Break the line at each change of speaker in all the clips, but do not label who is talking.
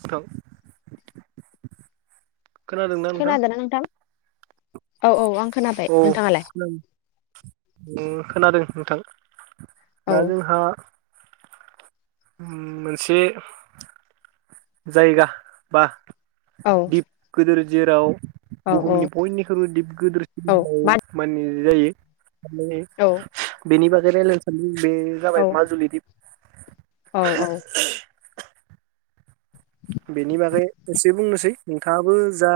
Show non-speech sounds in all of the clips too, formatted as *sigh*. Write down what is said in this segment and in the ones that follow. *unintelligible* खोनादोंना नोंथां
औ औ आं खोनाबाय नोंथाङालाय
फम खोनादों नोंथां
औ
दा जों हा उम मोनसे जायगा बा
औ
दिप गोदोर जेराव
औ औ
बुहुमनि बयनिख्रइबो दिप गोदोर
औ मा
*unintelligible* माने बि जायो
औ
बेनि बागै रायलायनो सानदोंनो बे
औ
जाबाय माजुलि
औ
दिप बेनि बागै एसे बुंनोसै नोंथाङाबो जा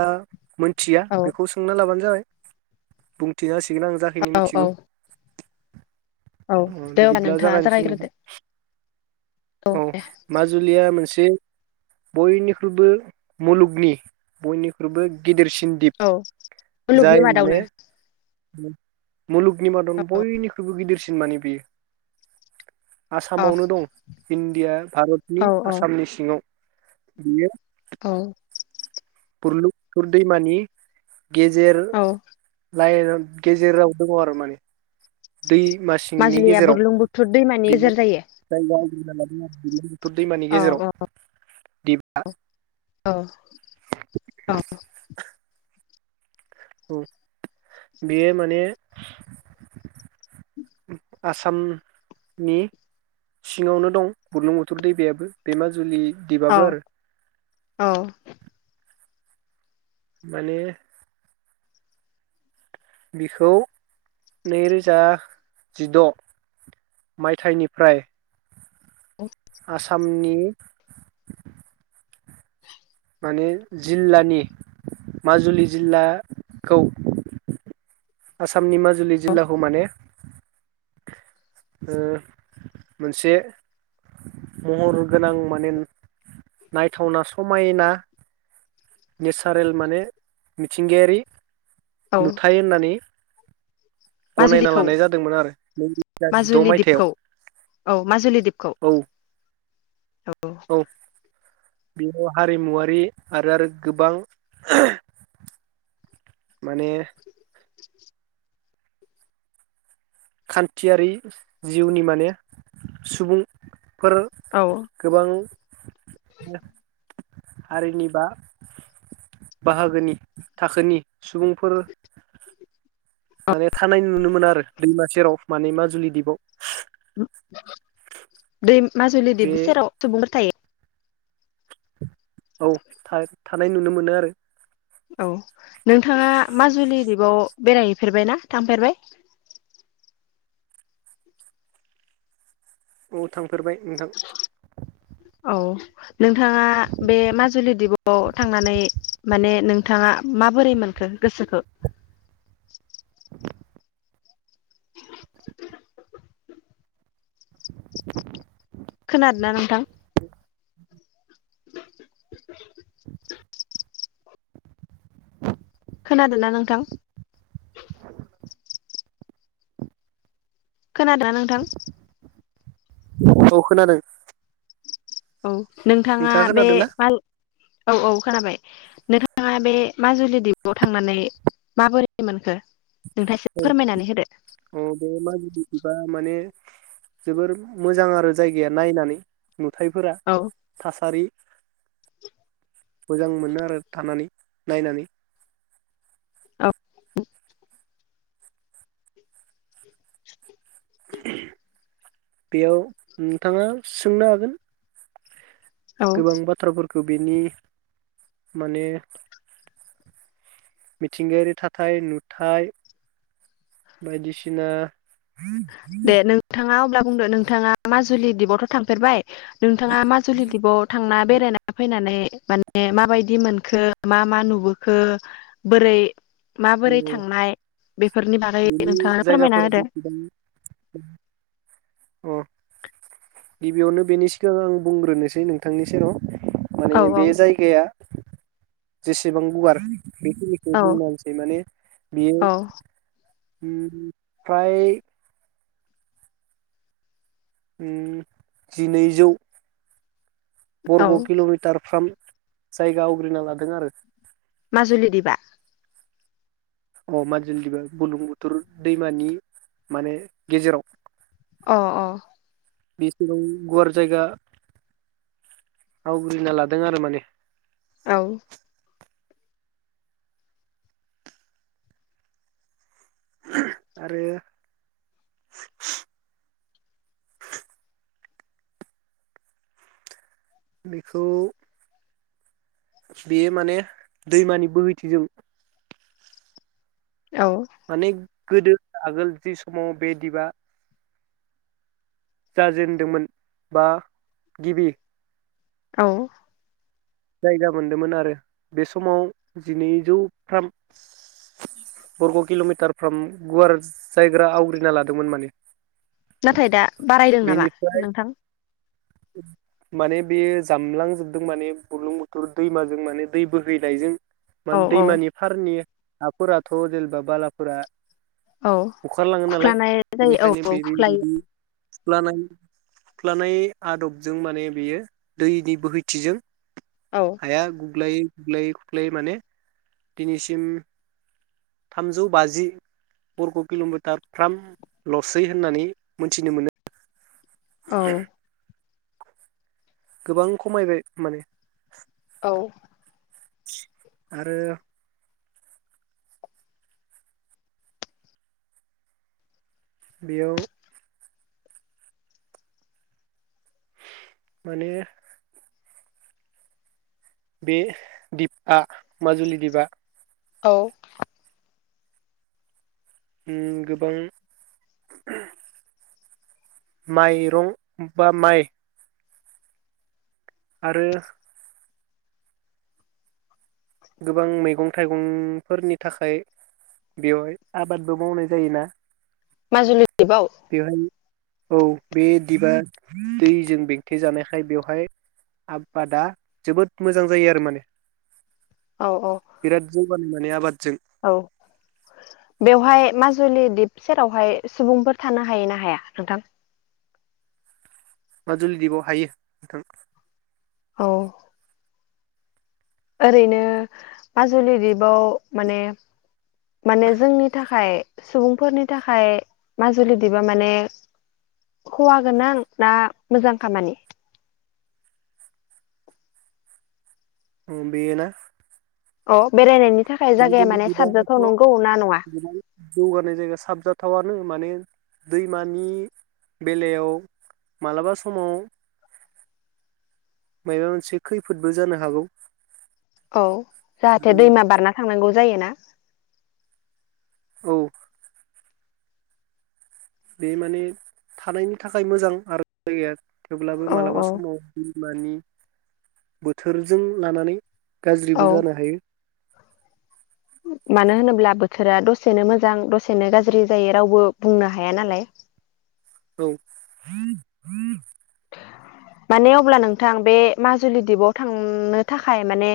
मोनथिया
औ
बेखौ सोंना लाबानो जाबाय बुंथिना *unintelligible* थिगोन आं जाखिनो
औ औ
मिथिगौ
औ दे हब्लाा
बिदिब्ला
नोंथाङा
जागायनोसै नोंथां
जागायग्रोदो
औ माजुलिया मोनसे बे बयनिख्रुइबो मुलुगनि बयनिख्रुइबो गिदिरसिन दिप
औ मुलुगनि
जाय माने
मादावनो
उम मुलुगनि मादावनो बनिख्रुइबो गिदिरसिन *inaudible* माने बेयो
औ
आसामावनो
अ
दं इण्डिया भारतनि
औ औ
आसामनि सिङाव बियो
औ
बुरलुंबुथुर दैमानि गेजेर
औ
लाइन गेजेराव दङ आरो माने दैमा सिंनि
माजुलिया
गेजेराव
बुरलुंबुथुर दैमानि गेजेर जायो?
*inaudible* टुर दैमानि
औ
गेजेराव
औ
दिबा
औ औ
औ बेयो माने आसामनि सिङावनो दं बुरलुंबथुर दैमायाबो बे माजुलि
औ
दिबाबो आरो
औ
माने बिखौ नैरोजा जिद मायथनिफ्राय आसामनि माने जिल्लानि माजुलि जिल्लाखौ आसाम आसामनि माजुलि जिल्लाखौ माने ओ मोनसे महर गोनां माने नायथावना समायना नेसारेल माने मिथिंगायारि
औ
नुथाय होननानै गनायना
माजुलिखौ
लानाय जादोंमोन आरो जिद'
माजुलि
मायथाइयाव
दिपखौ औ माजुलि दिपखौ।
औ
औ
बेयाव हारिमुवारि आरो गोबां माने खान्थियारि जिउनि माने सुबुं फोर
औ
गोबां हारिनि बा बाहागोनि थाखोनि सुबुंफोर माने थानाय नुनो मोनो आरो दैमा सेराव माने माजुलि दिपआव।
दै माजुलि
बे
दिपनि सेराव सुबुंफोर थायो।
औ थानाय नुनो मोनो आरो।
औ नोंथाङा माजुलि दिपबाव बेरायहैफेरबायना थांफेरबाय?
औ थांफेरबाय नोंथां।
औ नोंथाङा बे माजुलि दिपआव थांनानै माने नोंथाङा माबोरै मोनखो गोसोखौ? लांदां खोनादोंना नोंथां? लांदां खोनादोंना नोंथां? खोनादोना नोंथां
औ खोनादों।
औ नोंथाङा बे
खोनादों ना
औ औ खोनाबाय नोंथां नोंथाङा बे माजुलि दिपआव थांनानै माबोरै मोनखो? नोंथाङा एसे
औ
फोरमायनानै होदो
औ बे माजुलि दिबा माने जोबोर मोजां आरो जायगाया नायनानै नुथायफोरा
औ
थासारि मोजां मोनो आरो थानानै नायनानै
औ लांदां
बेयाव नोंथाङा सोंनो हागोन
औ
गोबां बाथ्राफोर खो बेनि माने मिथिंगायारि थाथाय नुथाय बायदिसिना
दे नोंथाङा अब्ला बुंदो नों नोंथाङा मा जुलि दिबावथ थां फेरबाय नोंथाङा माजुलि दिपाव थांना बेरायना फैनानै माने माबायदि मोनखो मा मा नुबोखो बोरै माबोरै थांनाय बेफोरनि बागै
बेनि
नोंथाङानो फोरमायना
जायगाफोरा
होदो।
बेसेबां अ गिबियावनो बेनि सिगां आं बुंग्रोनोसै नोंथांनि सेराव माने
औ
बे
औ
जायगाया जेसेबां गुवार बेखिनिखौ
औ
बुंनान माने बियो
औ
उम फ्राय उम जिनैजौ बरग'
औ
किल'मिटारफ्राम। जायगा आवग्रिना लादों आरो।
माजुलि दिबा?
अ माजुलि दिबा बुलुं बुथुर दैमानि माने गेजेराव।
अ अ।
बेसेबां गुवार जायगा आवग्रिना लादों आरो माने।
औ।
आरो बेखौ बेयो माने दैमानि बहैथिजों
औ।
माने गोदो आगोल जि समाव बे दिबआ जाजेेनदोंमोन बा गिबि
औ।
जायगा मोनदोंमोन आरो बे समाव जिनैजौ थाम बर्ग किल' मिटार फ्राम गुवार जायग्रा आवग्रिना लादोंमोन माने।
नाथाय दा बारायदों नामा
बेनिफ्राय
नोंथां?
माने बेयो जामलांजोबदों माने बुलुं बुथुर दैमाजों माने दै बोहैनायजों
औ
मान
औ
दैमानि फारनि हाफोराथ जेनेबा बालाफोरा
औ
बुखारलाङो नालाय
खुख्लानाय जायो औ औ खुख्लायो।
खुख्लानाय खुख्लानाय आदबजों माने बेयो दैनि बोहैथिजों
औ
हाया गुग्लाय खुख्लायै खुुब्लायै माने दिनैसिम थामजौ बाजि बरग' किल' मिटारफ्रामलसै होननानै मिथिनो मोनो।
औ।
गोबां खमायबाय माने।
औ।
आरो - बेयाव माने बे दिपआ माजुलि दिपआ
औ
उम गोबां माइरं बा माइ आरो गोबां मैगं थाइगंफोरनि थाखाय बेवहाय आबादबो मावनाय जायोना
माजुलि दिपआव?
बेवहाय औ बे दिबा दैजों बेंथे जानायखाय बेवहाय आबादा जोबोद मोजां जायो आरो माने।
औ औ
*unintelligible* माने आबाद
औ बेवहाय मा जुलि दिप सेरावहाय सुबुंफोर थानो हायो ना हाया नोंथां?
माजुलि दपआव हायो नोंथां।
औ ओरैनो माजुलि दीपाव माने माने जोंनि थाखाय सुबुंफोरनि थाखाय माजुलि दीपआ माने खहा गोनां ना मोजां खामानि?
अ बेयो ना?
अ बेरायनायनि थाखाय जायगाया
मान्थलि
माने
बिबाराथ'
साबजाथाव नंगौ ना नङा?
गोबां जौगानाय जायगा साबजाथावानो माने दैमानि बेलायाव मालाबा समाव मायबा मोनसे खैफोदबो जानो हागौ।
औ जाहाथे
आरो
दैमा बारना थांनांगौ जायो ना?
औ बे माने थानायनि थाखाय मोजां आरो दैया थेवब्लाबो
औ
मालाबा
औ
समाव दैमानि बोथोरजों लानानै
औ
गाज्रिबो जानो हायो
मानो होनोब्ला बोथोरा दसेनो मोजां दसेनो गाज्रि जायो रावबो बुंनो हाया नालाय।
औ
माने अब्ला नोंथां बे माजुलि दीपाव थांनो थाखाय माने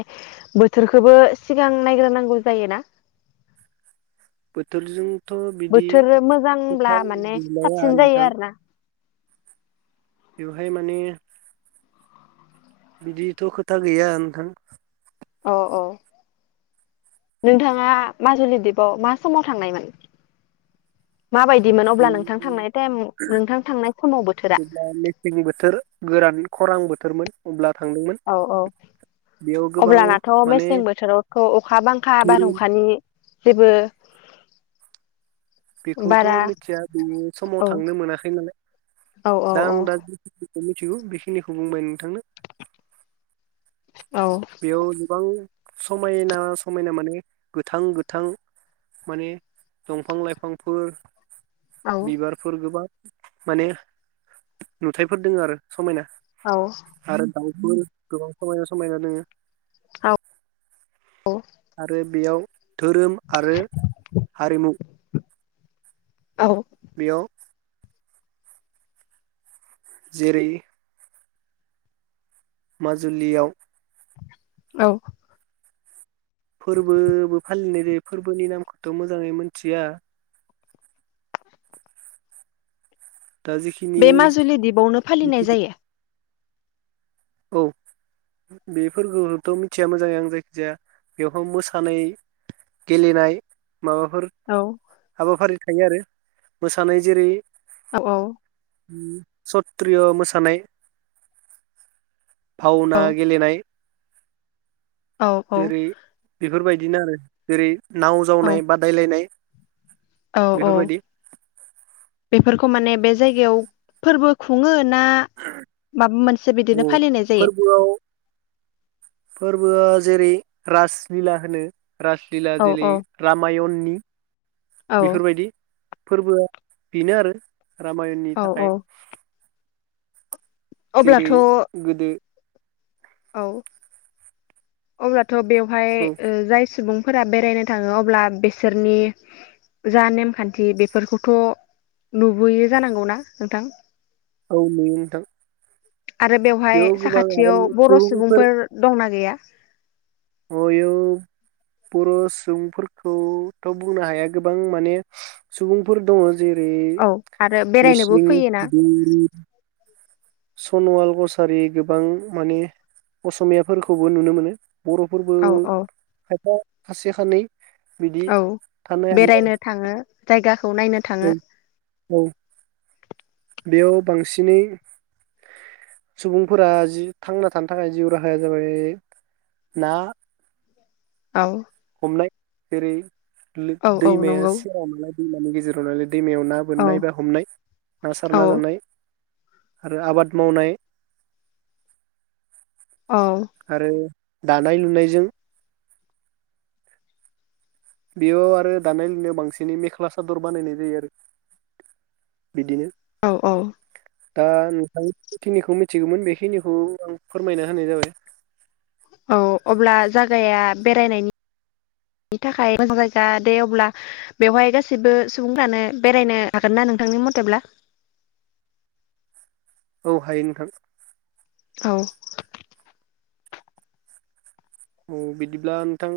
बोथोरखौबो सिगां नायग्रो नांगौ जायो ना?
बोथोरजोंथ' बिदि
मोजांब्ला
खोथा
माने
गैलाया
साबसिन जायो
नोंथां।
आरोना
बेवहाय माने बिदिथ' खोथा गैया नोंथां।
अ अ नोंथाङा माजुलिदीपआव मा समाव थांनायमोन? माबायदिमोन अब्ला नोंथां
जेब्ला
थांनाय टाइम नोंथां थांनाय समाव बोथोरा?
मेसें बोथोर गोरान खरां बोथोरमोन अब्ला थांदोंमोन
औ औ
बेयाव गोबां
अब्लानाथ'
माने
मेसें बोथोरावथ अखा बांखा
धोरोम
बारहुंखानि जेबो
बेखौथ'
बारा
मिथिया बे समाव
औ
थांनो मोनाखै नालाय
औ औ
दा
औ
आं दा मिथिगौ बेखिनिखौ बुंबाय नोंथांनो।
औ
बेयाव गोबां। समायना-समायना माने गोथां-गोथां माने दंफां लाइफां फोर। बिबारफोर गोबां। माने नुथायाइफोर दोङो आरो समायना।
औ।
दाउर गोबां समायना-समायना दोङो।
औ औ
आरो बेयाव धोरोम आरो हारिमु।
औ।
बेयाव। जेरै माजुलियाव
औ।
फोरबोबो फालिनाय जायो फोरबोनि नामखौथ मोजाङै मिथिया। दा जिखिनि
बे माजुलि दीपावनो फालिनाय जायो।
औ बेफोरखौथ मिथिया मोजाङै आं जायखिजाया बेवहाय मोसानाय गेलेनाय। माबाफोर
औ
हाबाफारि। थायो आरो मोसानाय जेरै-
औ औ
सत्रि मोसानाय।
औ
भावना गेलेनाय।
औ औ
जेरै बेफोरबायदि। बिदिनो आरो जेरै नाव
औ
जावनाय बादायलायनाय।
औ औ
बेफोरबायदि
बेफोरखौ माने बे जायगायाव फोरबो खुङो ना माबा मोनस
औ फोरबोआव फोरबोआ। जेरै राजलिला होनो राजलिला
औ
जेरै
औ
रामायणनि।
औ
बेफोरबायदि फोरबोआ। बिनो आरो। रामायननि
औ
थाखाय।
औ
जेरै
अब्लाथ'
गोदो।
औ अब्ला थ' बेवहाय
औ
ओ जाय सुबुं फोरा बेरायनो थाङो अब्ला बिसोरनि जा नेमखान्थि बेफोरखौथ' नुबोयो जानांगौना नोंथां?
औ नुयो नोंथां।
आरो बेवहाय
बेयाव गोबां आरो
साखाथियाव बर' सुबुंफोर दंना गैया?
*unintelligible* बर' सुबुंफोरखौथ' बुंनो हाया गोबां माने सुबुंफोर दङ जेरै
औ आरो बेरायनोबो
मिसिं
फैयोना
देवरि सनवाल कसारि गोबां माने असमियाफोरखौबो नुनो मोनो। बर'फोरबो
औ औ
खायफा खासे खानै बिदि
औ
थानो
बेरायनो थाङो जायगा खौ नायनो थाङो।
हायो औ औ बेयाव बांसिनै सुबुंफोरा जि थांना थानो थाखाय जिउ राहाया जाबाय ना
औ
हमनाय जेरै लै
औ औ
दैमाया
नंगौ
सेराव नालाय दैमानि गेजेराव नालाय दैमायाव ना
औ
बोननाय बा हमनाय ना सारना जानाय। आरो आबाद मावनाय।
औ
आरो दानाय लुनायजों बेयाव आरो दानाय लुनायाव बांसिनै मेख्ला सादर बानायनाय जायो आरो बिदिनो
औ औ
दा नोंथांनि जिखिनिखौ मिथिगौमोन बेखिनिखौ आं फोरमायना होनाय जाबाय।
औ अब्ला जागाया बेरायनायनि *inaudible* थाखाय मोजां जायगा दे अब्ला बेवहाय गासैबो सुबुंफ्रानो बेरायनो हागोन ना नोंथांनि मथेब्ला?
औ हायो नोंथां।
औ।
औ बिदिब्ला नोंथां?